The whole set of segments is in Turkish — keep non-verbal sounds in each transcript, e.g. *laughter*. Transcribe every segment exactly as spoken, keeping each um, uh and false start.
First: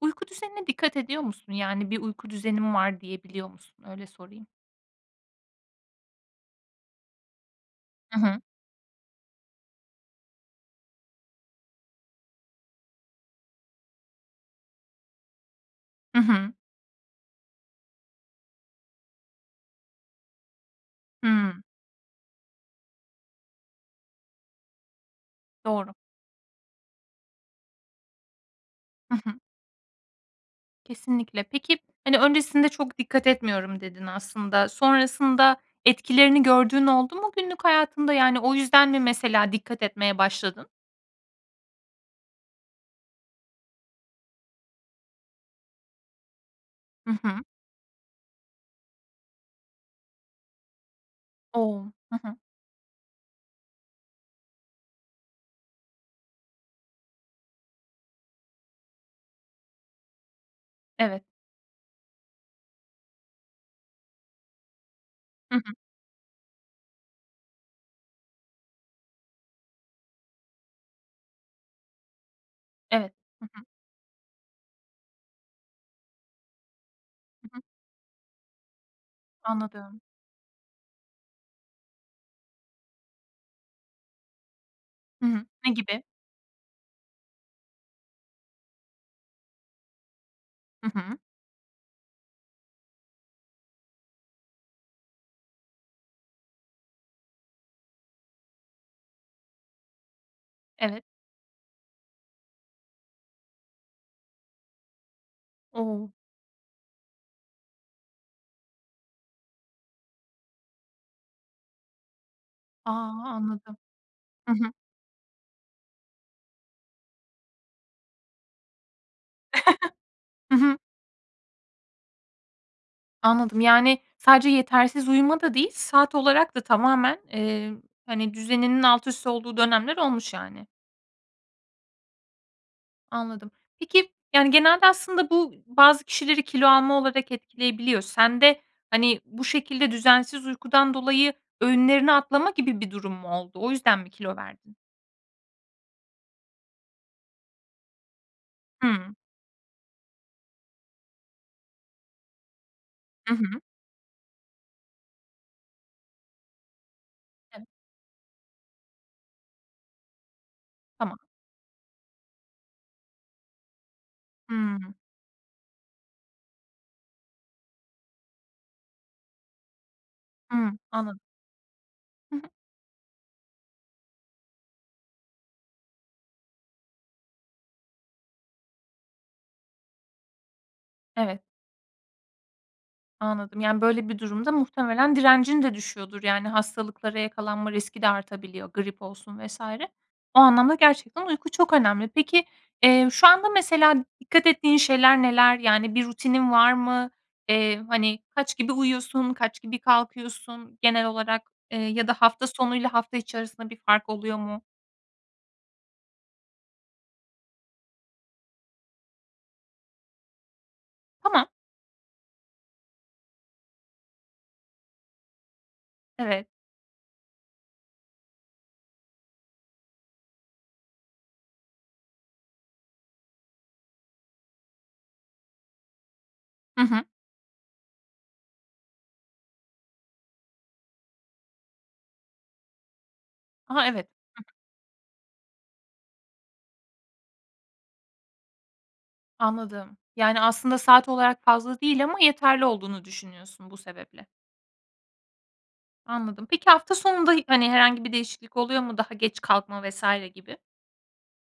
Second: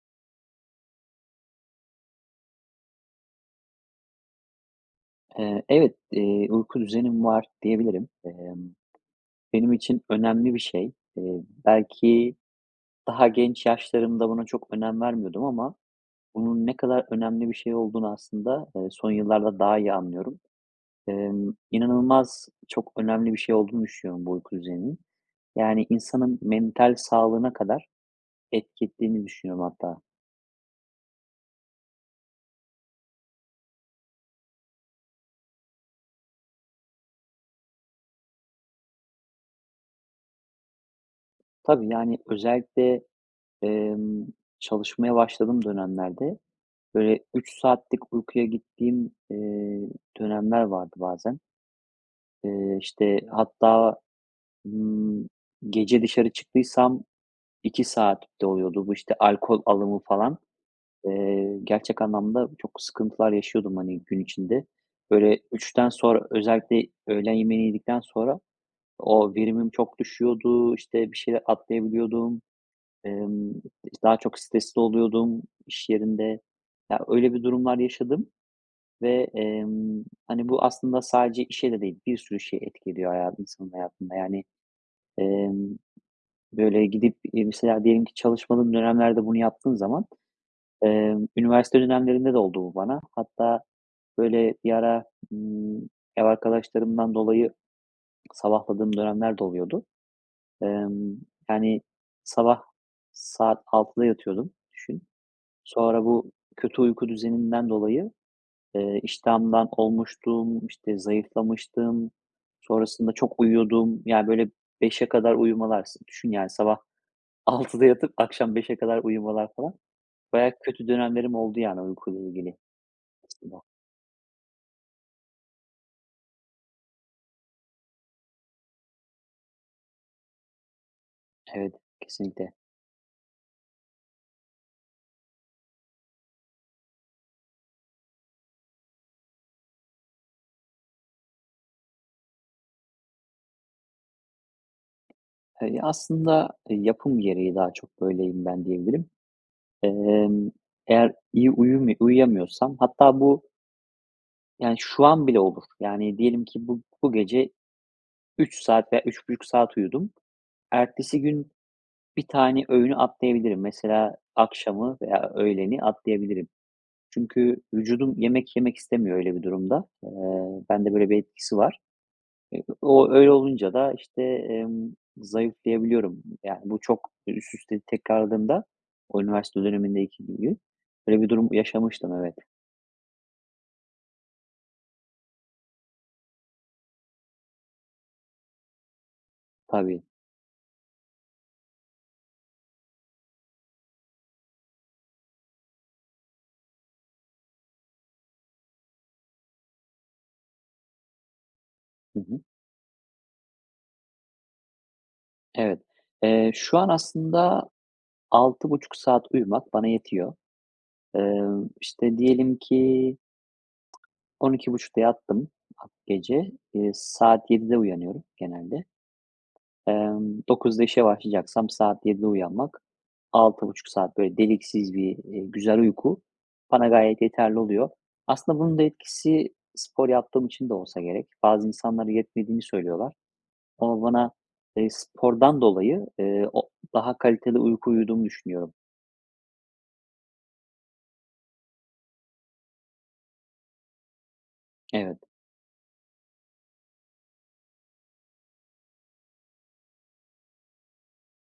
Uyku düzenine dikkat ediyor musun? Yani, bir uyku düzenim var diyebiliyor musun? Öyle sorayım. Eee, evet, eee, uyku düzenim var diyebilirim. I hı. Emm, benim için önemli bir şey. Eee, belki daha genç yaşlarımda buna çok önem vermiyordum ama I hı. bunun ne kadar önemli bir şey olduğunu aslında, eee, son yıllarda daha iyi anlıyorum. Emm, Hımm. inanılmaz çok önemli bir şey olduğunu düşünüyorum bu uyku düzeninin. Yani, Doğru. insanın mental sağlığına kadar etki I ettiğini hı. düşünüyorum hatta. Kesinlikle. Peki, hani, "Öncesinde çok dikkat etmiyorum." dedin aslında. Sonrasında etkilerini gördüğün oldu mu günlük hayatında, yani, o yüzden mi mesela dikkat etmeye başladın? Tabii, yani, özellikle, emm, çalışmaya başladığım dönemlerde, I böyle, hı. üç saatlik uykuyla gittiğim, eee, dönemler vardı bazen. O! Hı hı. Eee, işte, hatta, ımm, gece dışarı çıktıysam iki saat de oluyordu bu, işte, alkol alımı falan. Evet. Eee, gerçek anlamda çok sıkıntılar yaşıyordum, hani, gün içinde. Böyle, Hı hı. üçten sonra, özellikle öğlen yemeğini yedikten sonra o verimim çok düşüyordu, işte, bir şeyler atlayabiliyordum. Evet. Hı Emm, hı. daha çok stresli oluyordum iş yerinde. Ya, öyle bir Hı hı. durumlar yaşadım ve, Anladım. emm, hani, bu aslında sadece işe de değil, bir sürü şeye etki ediyor hayatı insanın hayatında, yani. Hı hı, ne Emm, gibi? böyle, gidip i mesela diyelim ki çalışmadığım dönemlerde bunu yaptığım zaman, I hı. emm Üniversite dönemlerinde de oldu bu bana hatta, böyle, bir ara, ımm, ev arkadaşlarımdan dolayı sabahladığım dönemler de oluyordu. Evet. Emm, yani, sabah saat altıda yatıyordum, düşün. Sonra O! bu kötü uyku düzeninden dolayı, eee, iştahımdan olmuştum, işte, zayıflamıştım, A, sonrasında çok anladım. uyuyordum. Yani, böyle, I hı. beşe kadar uyumalar s düşün, yani, sabah altıda yatıp akşam beşe kadar uyumalar falan. *chuckles* Bayağı Hı hı. kötü dönemlerim oldu, yani, uykuyla ilgili Anladım. aslında. Yani, sadece yetersiz uyuma da değil, saat olarak da tamamen, eee, hani, düzeninin altüst olduğu dönemler olmuş, yani. Evet, kesinlikle. Anladım. Peki, yani, genelde aslında bu bazı kişileri kilo alma olarak etkileyebiliyor. Sende, hani, bu şekilde düzensiz uykudan dolayı öğünlerini atlama gibi bir durum mu oldu? O yüzden mi kilo verdin? Eee, ya aslında yapım gereği daha çok böyleyim ben diyebilirim. Hıı. Emm, eğer iyi uyumu uyuyamıyorsam hatta Hı bu hı. yani şu an bile olur. Yani diyelim ki bu bu gece Evet. üç saat veya üç buçuk saat uyudum. Tamam. Ertesi gün bir tane öğünü atlayabilirim. Mesela Hıı. akşamı veya öğleni atlayabilirim. Çünkü vücudum yemek yemek istemiyor öyle bir durumda. Eee, Hıı, bende böyle bir anladım. etkisi var. Hı hı. Eee, o öyle olunca da, işte, emm, zayıflayabiliyorum. Yani, bu çok, eee, üst üste tekrarladığında o üniversite dönemindeki gibi. Öyle bir Evet. durum yaşamıştım, evet. Anladım, yani, böyle bir durumda muhtemelen direncin de düşüyordur, yani, hastalıklara yakalanma riski de artabiliyor, grip olsun vs. Tabii. o anlamda gerçekten uyku çok önemli. Peki, eee, şu anda mesela dikkat ettiğin şeyler neler? Yani, bir rutinin var mı? Eee, hani, kaç gibi uyuyorsun, kaç gibi kalkıyorsun genel olarak, eee, ya da Hı hı. hafta sonu ile hafta içerisinde bir fark oluyor mu? Evet, eee, şu an aslında altı buçuk saat uyumak bana yetiyor. Tamam. Iıı, işte, diyelim ki on iki buçukta yattım ha Evet. gece, ııı, saat yedide uyanıyorum genelde, ımm, dokuzda işe başlayacaksam saat yedide uyanmak, altı buçuk saat, böyle, deliksiz bir, iii, güzel uyku Hı bana hı. gayet yeterli oluyor. Aslında bunun da etkisi spor yaptığım için de olsa gerek. Bazı insanlar yetmediğini söylüyorlar. Aha, Ama evet. bana, Hı hı. ııı, spordan dolayı, ııı, o daha kaliteli uyku uyuduğumu düşünüyorum. Anladım. Yani, aslında saat olarak fazla değil ama yeterli olduğunu düşünüyorsun bu sebeple. Evet. Anladım. Peki, hafta sonunda hi hani, herhangi bir değişiklik oluyor mu? Daha geç kalkma vs. gibi.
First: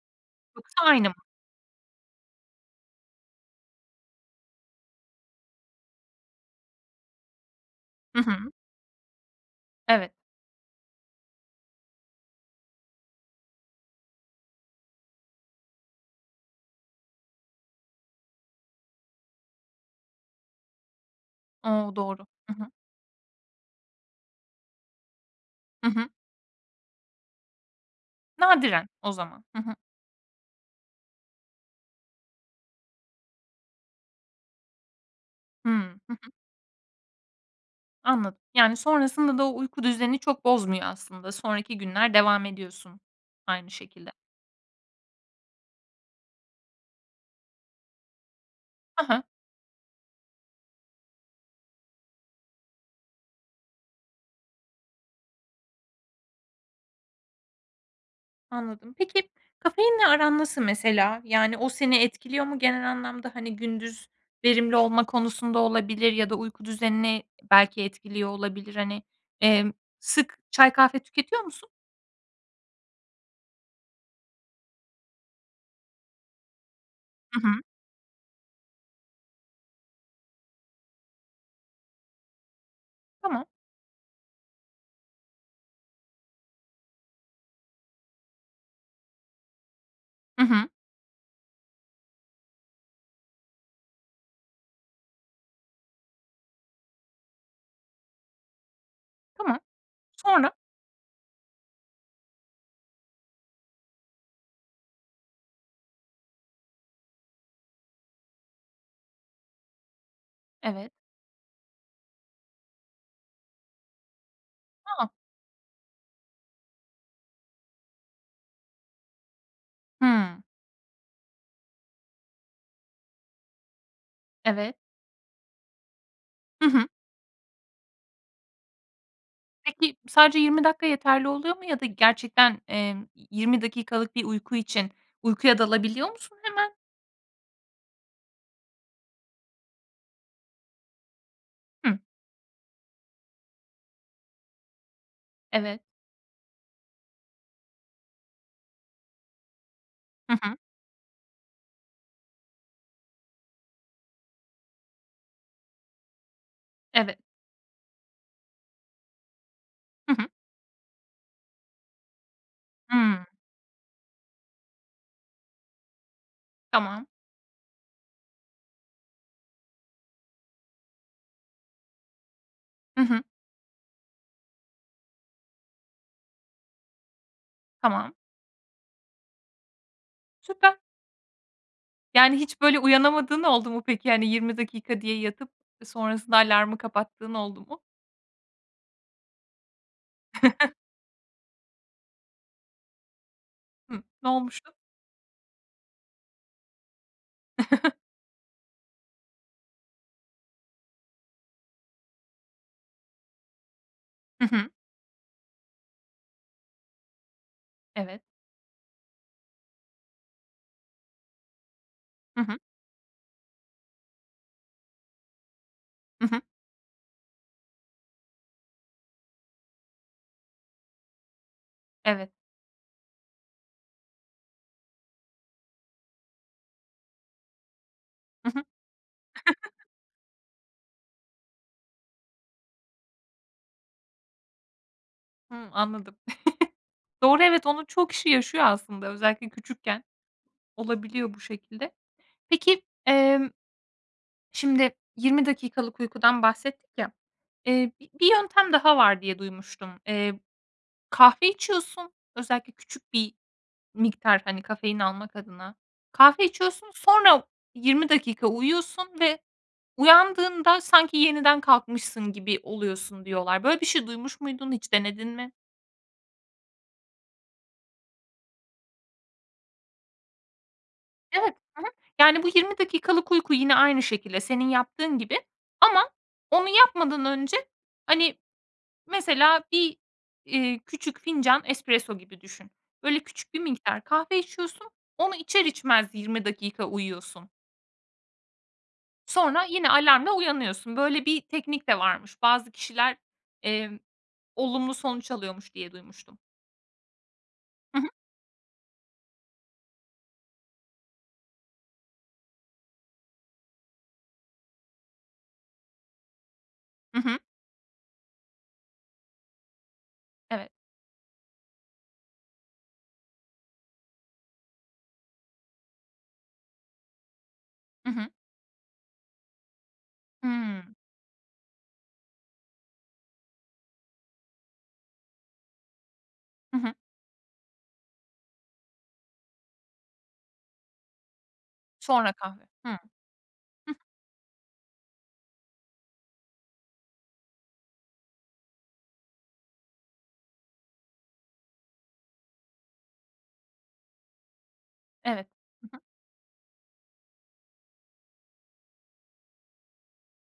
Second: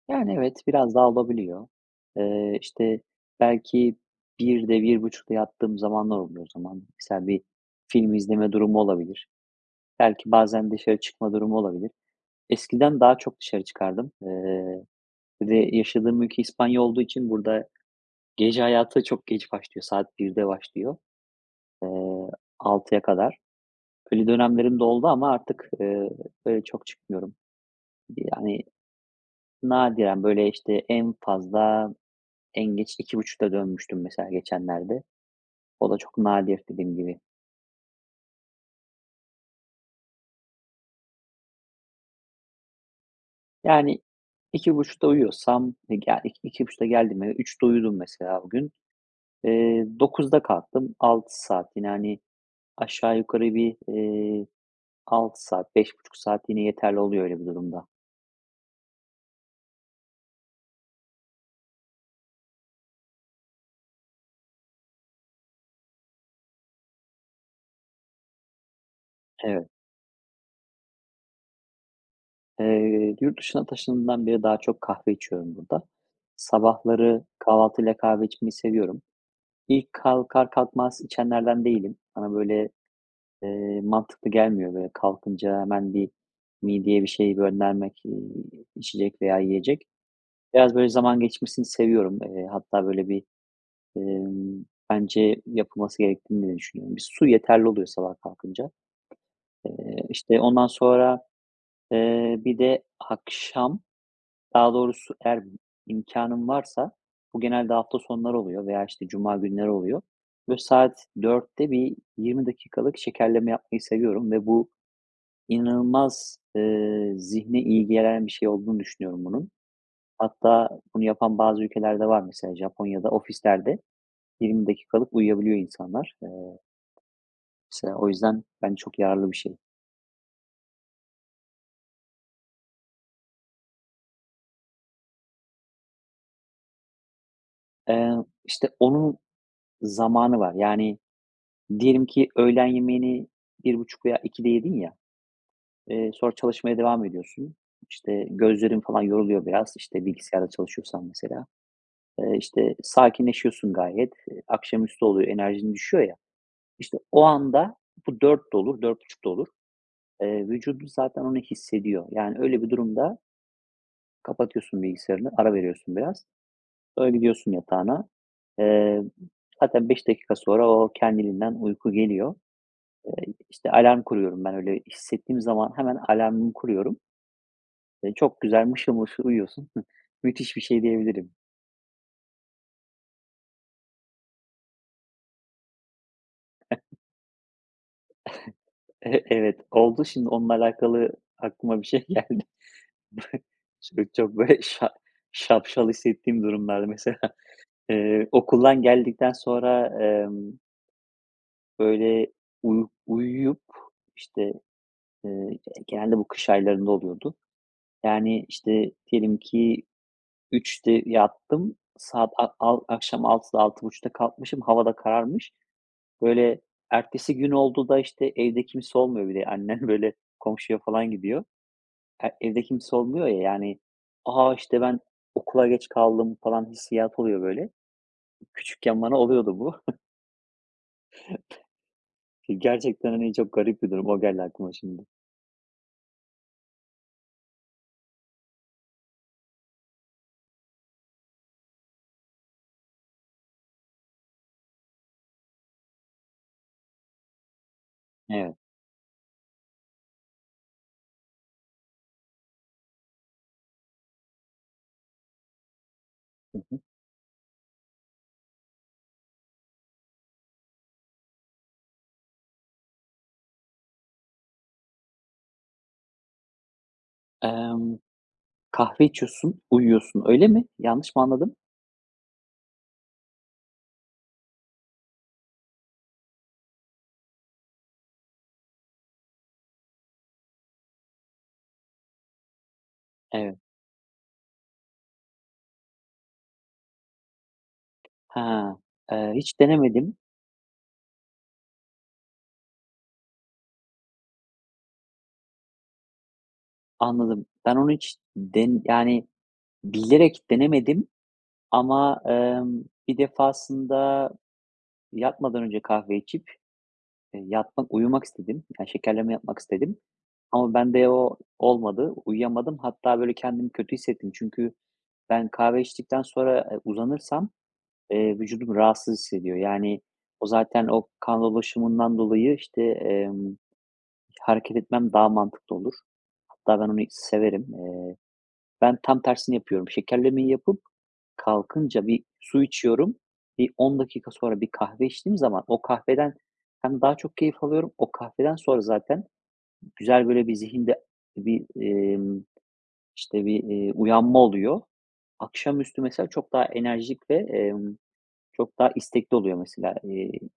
Yani, evet Yoksa biraz aynı daha mı? olabiliyor. Iıı, işte, belki birde, bir buçukta yattığım zamanlar oluyor o zaman. Misal bir film Hı izleme hı. durumu olabilir. Evet. Belki bazen dışarı çıkma durumu olabilir. Eskiden daha çok dışarı çıkardım, ııı, bir de yaşadığım ülke İspanya olduğu için burada gece hayatı da çok geç başlıyor. Saat birde başlıyor, O. Doğru. ııı, Hı hı. altıya kadar. Öyle dönemlerim de doldu ama artık, Hı hı. ııı, öyle çok çıkmıyorum. Bir de, yani, Nadiren o zaman. Hı hı. nadiren, böyle, işte, en fazla, en geç iki buçukta dönmüştüm mesela geçenlerde. Hımm. O da Hı çok hı. nadir dediğim gibi. Anladım. Yani, sonrasında da o uyku düzenini çok bozmuyor aslında. Sonraki günler devam ediyorsun aynı Yani, şekilde. iki buçukta uyuyorsam e ga iki, iki buçukta geldim eve üçte uyudum mesela o gün, Ha ha. eee, dokuzda kalktım. Altı saat yine, hani, aşağı yukarı bir, iii, altı saat, beş buçuk saat yine yeterli oluyor öyle bir durumda. Anladım. Peki, kafeinle aran nasıl mesela? Yani, o seni etkiliyor mu genel anlamda, hani, gündüz verimli olma konusunda olabilir ya da uyku düzenini belki etkiliyor olabilir, hani, Evet. emm, sık çay, kahve tüketiyor musun? Eee, yurt dışına taşındığımdan beri daha çok kahve içiyorum burada. Sabahları Hı hı. kahvaltıyla kahve içmeyi seviyorum. İlk, kalkar kalkmaz içenlerden değilim. Bana, böyle, Tamam. eee, mantıklı gelmiyor. Böyle, kalkınca hemen bir mideye bir şey göndermek, eee, içecek veya yiyecek. Hı hı. Biraz, böyle, zaman geçmesini seviyorum. Eee, hatta, böyle, bir, emm, bence yapılması gerektiğini de düşünüyorum. Bir su yeterli oluyor sabah kalkınca. Tamam. Eee, işte, Sonra? ondan sonra, eee, bir de akşam, daha doğrusu eğer b imkânım varsa, bu genelde hafta sonları oluyor veya, işte, cuma günleri oluyor. Böyle Evet. saat dörtte bir yirmi dakikalık şekerleme yapmayı seviyorum ve bu A a! inanılmaz, ııı, zihne iyi gelen bir şey olduğunu düşünüyorum, bunun. Hıı. Hatta bunu yapan bazı ülkeler de var, mesela Japonya'da ofislerde yirmi Evet. dakikalık uyuyabiliyor insanlar, eee Hı hı. mesela, o yüzden bence çok yararlı bir şey. Peki, sadece yirmi dakika yeterli oluyor mu ya da gerçekten, emm, yi yirmi dakikalık bir uyku için, uykuya dalabiliyor musun hemen? Eee, işte, onun zamanı var. Yani, Hıı. diyelim ki öğlen yemeğini bir buçuk veya ikide yedin ya, Evet. eee, sonra çalışmaya devam ediyorsun. İşte, gözlerin falan yoruluyor biraz. İşte, Hı bilgisayarda hı. çalışıyorsan mesela. Iıı, işte, sakinleşiyorsun gayet. Eee, akşamüstü oluyor, enerjin düşüyor ya. İşte, Eve o anda bu dörtte olur, dört buçukta olur. Hı hı. Eee, vücudun zaten onu hissediyor. Yani, öyle bir durumda Hıı. kapatıyorsun bilgisayarını. Ara veriyorsun biraz. Tamam. Öyle, gidiyorsun yatağına. Eee, m hatta beş dakika sonra o, kendiliğinden uyku geliyor. Hı hı. Eee, i işte alarm kuruyorum ben, öyle hissettiğim zaman hemen alarmımı kuruyorum. Tamam. Eee, çok güzel mışıl mışıl uyuyorsun. *chuckles* Müthiş bir Süper. şey diyebilirim. Yani, hiç, böyle, uyanamadığın oldu mu peki? Hani, yirmi dakika diye yatıp, ııı, sonrasında alarmı *unintelligible* kapattığın oldu mu? *chuckles* E evet, oldu. Şimdi onunla *chuckles* alakalı aklıma bir şey geldi. *chuckles* Hımm. Şimdi Ne çok, böyle, olmuştu? şa şapşal hissettiğim durumlarda mesela. *chuckles* Eee, okuldan geldikten sonra emm böyle, uyu uyuyup, i Hı şte, hı. eee, g genelde bu kış aylarında oluyordu. Evet. Yani, işte, diyelim ki üçte yattım. Saat Hı a hı. al akşam altıda altı buçukta kalkmışım, hava da kararmış. Hı hı. Böyle, ertesi gün oldu da, işte Evde kimse olmuyor bir de annem, böyle, komşuya falan gidiyor. E Evet. evde kimse olmuyor ya, yani, "A! İşte, ben okula geç kaldım." falan hissiyatı oluyor, böyle. Hı hı. Küçükken bana oluyordu bu. *chuckles* *chuckles* Gerçekten, hani, çok garip bir durum. O geldi aklıma şimdi. Hımm, anladım. *chuckles* Doğru, evet, onu çoğu kişi yaşıyor aslında. Özellikle küçükken olabiliyor bu şekilde. Peki, emm, şimdi, yirmi dakikalık uykudan bahsettik ya, eee, bi bir Evet. yöntem daha var diye duymuştum. Eee, kahve içiyorsun. Özellikle küçük bir miktar, hani, kafein almak adına kahve Hı hı. içiyorsun. Sonra yirmi dakika uyuyorsun ve uyandığında sanki yeniden kalkmışsın gibi oluyorsun diyorlar. Böyle bir şey duymuş muydun, hiç denedin mi? Emm. Kahve içiyorsun, uyuyorsun, öyle mi? Yanlış mı Evet. anladım? Hı hı. Yani, bu yirmi dakikalık uyku yine aynı şekilde, senin yaptığın gibi ama onu yapmadan önce, hani, mesela bir, eee, küçük fincan espresso gibi düşün. Böyle, küçük Evet. bir miktar kahve içiyorsun, onu içer içmez yirmi dakika uyuyorsun. Ha, Iıı, hiç Sonra yine denemedim. alarmla uyanıyorsun. Böyle bir teknik de varmış. Bazı kişiler, emm, olumlu sonuç alıyormuş diye duymuştum. Anladım. Ben onu Hı hı. hiç den yani, bilerek denemedim. Ama, emm, bir defasında yatmadan önce kahve içip, Hı hı. eee, yatmak uyumak istedim. Ya, şekerleme yapmak istedim. Evet. Ama bende o olmadı. Uyuyamadım. Hatta, böyle, kendimi kötü hissettim. Çünkü ben kahve içtikten sonra, eee, uzanırsam, Hı hı. eee, vücudum rahatsız hissediyor. Yani, o zaten Hıı. o kan dolaşımından dolayı, işte, emm, hareket etmem daha mantıklı olur. Hı Hatta ben hı. onu severim. Eee, ben tam tersini yapıyorum, şekerlemeyi yapıp kalkınca bir Sonra kahve. su Hı. Hı içiyorum. Bir hı. on dakika sonra bir kahve içtiğim zaman o kahveden hem daha çok keyif alıyorum. O kahveden sonra zaten güzel, böyle, bir zihinde bir, emm, işte, bir, eee, uyanma oluyor. Evet. Hı hı. Akşamüstü mesela çok daha enerjik ve, emm, çok daha istekli oluyor mesela, eee,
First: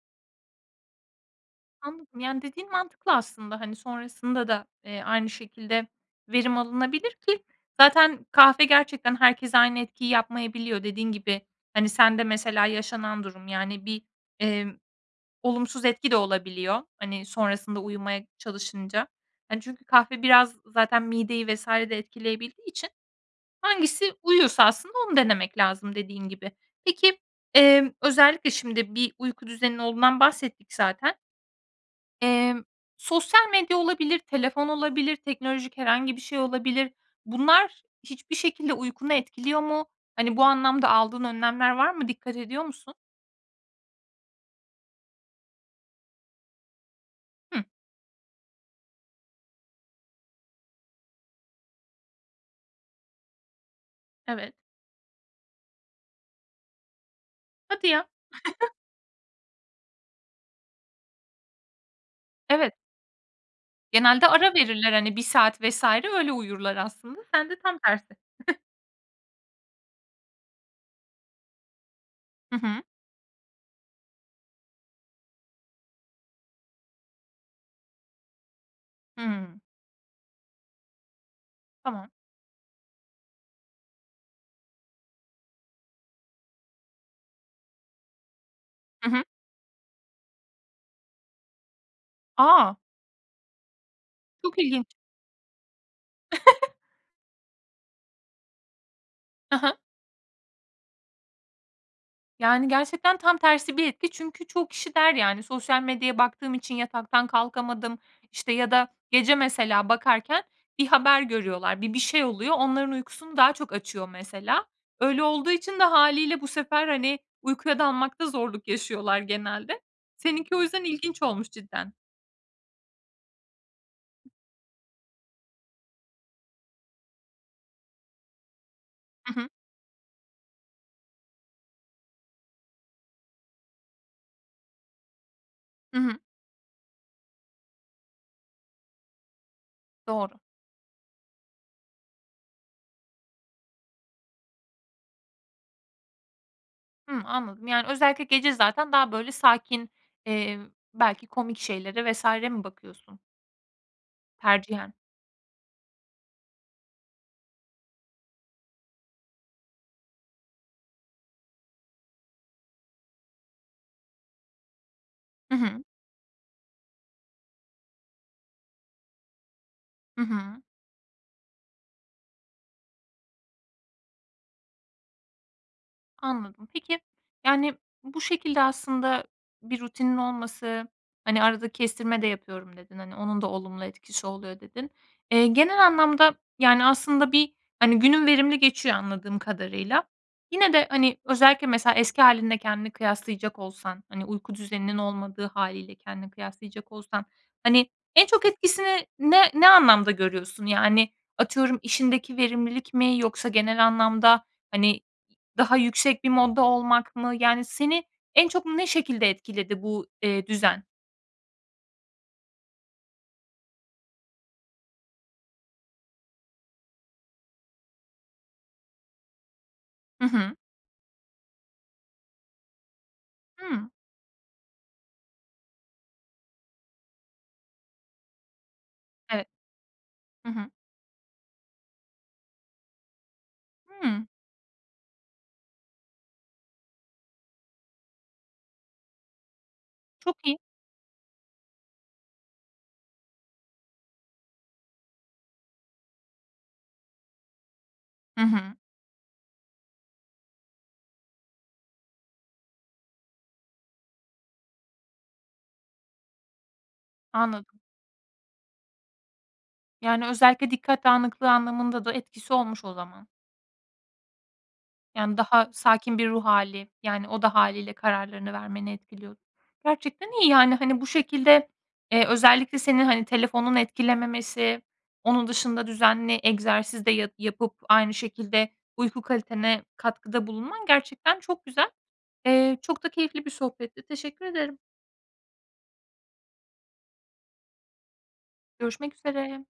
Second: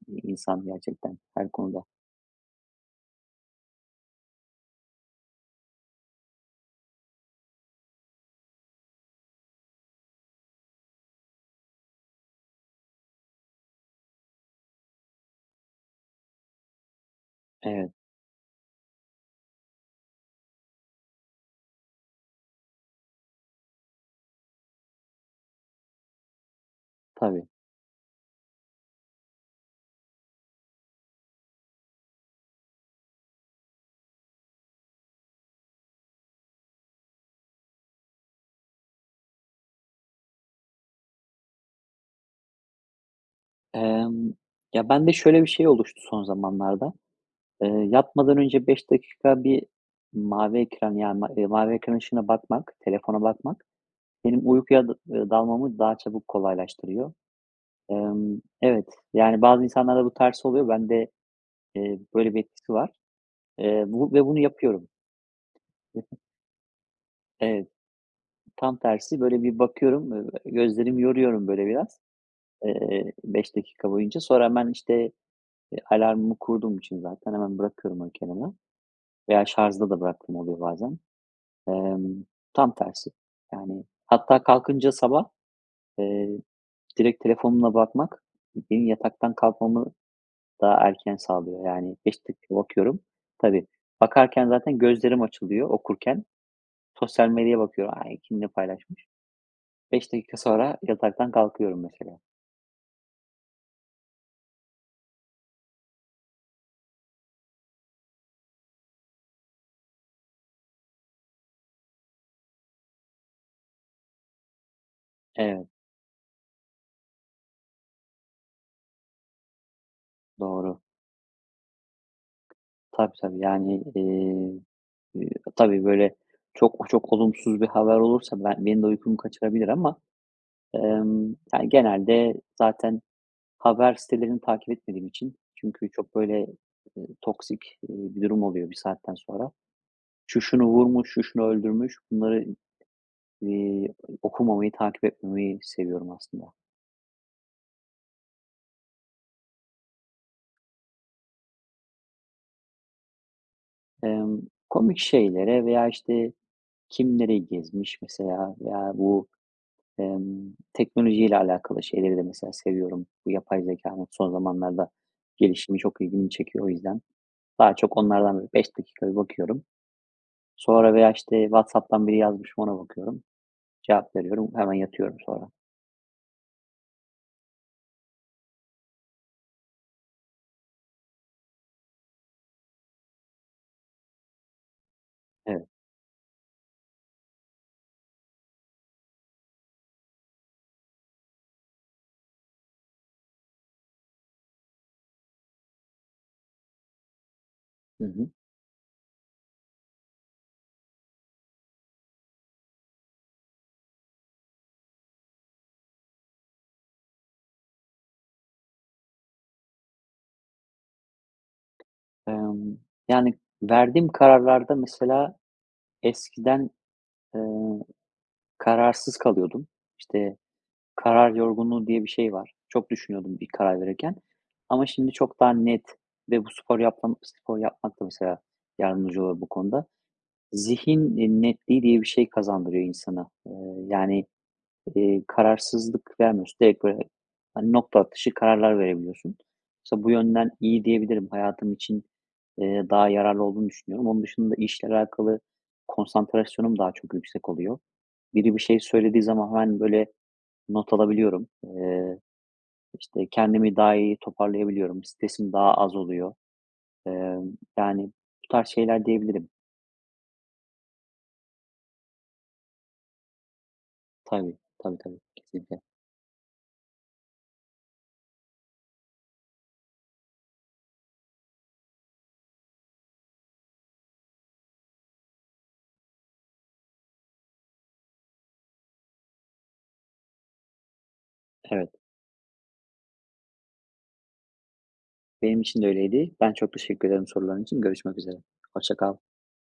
eee, insan gerçekten her konuda. Anladım, yani, dediğin mantıklı aslında. Hani, sonrasında da, eee, aynı şekilde verim alınabilir ki, zaten kahve gerçekten herkese aynı etkiyi yapmayabiliyor. Dediğin gibi, hani, sende mesela yaşanan durum, yani, bir, emm, olumsuz etki de olabiliyor, hani, sonrasında Evet. uyumaya çalışınca. Hani, çünkü kahve biraz zaten mideyi vs. de etkileyebildiği için hangisi uyuyorsa aslında onu denemek lazım dediğin gibi. Peki, Tabii. emm, özellikle şimdi bir uyku düzenin olduğundan bahsettik zaten Emm, sosyal medya olabilir, telefon olabilir, teknolojik herhangi bir şey olabilir. Bunlar hiçbir şekilde uykunu etkiliyor mu? Hani, bu anlamda aldığın önlemler var mı? Dikkat ediyor musun? Emm, ya bende şöyle bir şey oluştu son zamanlarda. Hıh. Eee, yatmadan önce beş dakika bir mavi ekran yani ma eee, mavi ekran ışığına bakmak, telefona bakmak benim Evet. uykuya dı eee, dalmamı daha çabuk kolaylaştırıyor. Hadi ya. Emm, *chuckles* evet, yani bazı insanlarda bu tersi oluyor. Bende, eee, böyle bir etkisi Evet. var. Eee, bu ve Genelde bunu ara yapıyorum. verirler, hani, bir saat vs. Hı hı. öyle uyurlar aslında sende Evet. tam tersi. *chuckles* Tam tersi, böyle bir bakıyorum. Ö eee, gözlerimi yoruyorum böyle biraz, Hı hı. eee, beş dakika boyunca. Sonra hemen işte, eee, alarmımı kurduğum için zaten hemen bırakıyorum onu kenara. Veya Hıı. şarjda da bıraktığım oluyor bazen. Tamam. Emm, tam tersi. Yani hatta kalkınca sabah, eee, direkt telefonuma bakmak benim Hı hı. yataktan kalkmamı daha erken sağlıyor yani beş dakika A! bakıyorum. Tabii bakarken Çok zaten ilginç. gözlerim açılıyor, okurken. *chuckles* Sosyal medyaya bakıyorum. Ay, kim ne paylaşmış? Hı hı. beş dakika sonra yataktan kalkıyorum mesela. Yani gerçekten tam tersi bir etki çünkü çoğu kişi der, yani, sosyal medyaya baktığım için yataktan kalkamadım, işte, ya da gece mesela bakarken bir haber görüyorlar, bir bir şey oluyor. Onların uykusunu daha çok açıyor mesela. Öyle olduğu Evet. için de hâliyle bu sefer, hani, uykuya dalmakta zorluk yaşıyorlar genelde. Seninki o Doğru. yüzden ilginç olmuş cidden. Tabii, tabii yani, iii. Eee, ııı, tabii böyle çok, çok olumsuz bir haber olursa ben benim de uykumu Hı hı. kaçırabilir ama, emm, ya genelde zaten haber sitelerini takip etmediğim için çünkü Hı çok hı. böyle, eee, toksik, eee, bir durum oluyor bir saatten sonra. Doğru. Şu şunu vurmuş. Şu şunu öldürmüş. Bunları i eee, okumamayı, takip etmemeyi seviyorum aslında. Hımm, anladım, yani, özellikle gece zaten daha, böyle, sakin, eee, belki komik şeylere vs. mi bakıyorsun? Emm, Tercihen. komik şeylere veya, işte, kim, nereyi gezmiş mesela veya bu, emm, teknolojiyle alakalı şeyleri de mesela seviyorum. Bu yapay zekânın son zamanlarda Hı gelişimi hı. çok ilgimi çekiyor. O yüzden daha çok onlardan da bir beş dakika bir bakıyorum. Hı hı. Sonra veya, işte, WhatsApp'tan biri yazmış mı ona bakıyorum, cevap veriyorum. Hemen yatıyorum sonra. Anladım. Peki, yani, bu şekilde aslında bir rutinin olması, hani, "arada kestirme de yapıyorum" dedin, hani, "onun da olumlu etkisi oluyor" dedin. Eee, Evet. genel anlamda, yani, aslında bir, hani, günün verimli geçiyor anladığım kadarıyla. Yine de, hani, özellikle mesela eski hâlinle kendini kıyaslayacak olsan, hani, uyku düzeninin olmadığı hâliyle kendini kıyaslayacak olsan, hani, Hı en hı. çok etkisini ne, ne anlamda görüyorsun? Yani, atıyorum işindeki verimlilik mi yoksa genel anlamda, hani, daha yüksek bir modda olmak mı? Yani, seni en çok ne şekilde etkiledi bu, eee, düzen? Emm, yani, verdiğim kararlarda mesela eskiden, eee, kararsız kalıyordum. Hı İşte, hı. "karar yorgunluğu" diye bir şey var. Çok düşünüyordum bir karar Hıı. verirken. Ama şimdi çok daha net ve bu sporu yapmam, spor yapmak da mesela yardımcı olur bu Evet, konuda. hı hı. Zihin, iii, netliği diye bir şey kazandırıyor insana. Eee, yani, Hıı. iii, kararsızlık vermiyorsun. Direkt böyle, hani, nokta atışı kararlar verebiliyorsun. Mesela bu Çok yönden iyi. iyi diyebilirim. Hayatım için, eee, daha yararlı olduğunu düşünüyorum. Onun dışında işle alakalı konsantrasyonum daha çok yüksek oluyor. Hı Biri bir hı. şey söylediği zaman hemen, böyle, not alabiliyorum. Eee, işte, kendimi daha iyi toparlayabiliyorum. Stresim daha az oluyor. Eee, Anladım. yani, bu tarz şeyler diyebilirim. Yani, özellikle dikkat dağınıklığı anlamında da etkisi olmuş o zaman. Tabii, tabii, tabii Yani, daha kesinlikle. sakin bir ruh hâli, yani, o da hâliyle kararlarını vermeni etkiliyod Gerçekten iyi, yani. Hani, bu şekilde, eee, özellikle seni, hani, telefonun etkilememesi, onun dışında düzenli egzersiz de ya yapıp aynı şekilde uyku kalitene katkıda bulunman gerçekten çok güzel. Evet. Eee, çok da keyifli bir sohbetti. Teşekkür ederim. Benim için de öyleydi. Ben çok teşekkür ederim soruların için. Görüşmek üzere. Hoşça Görüşmek kal. üzere.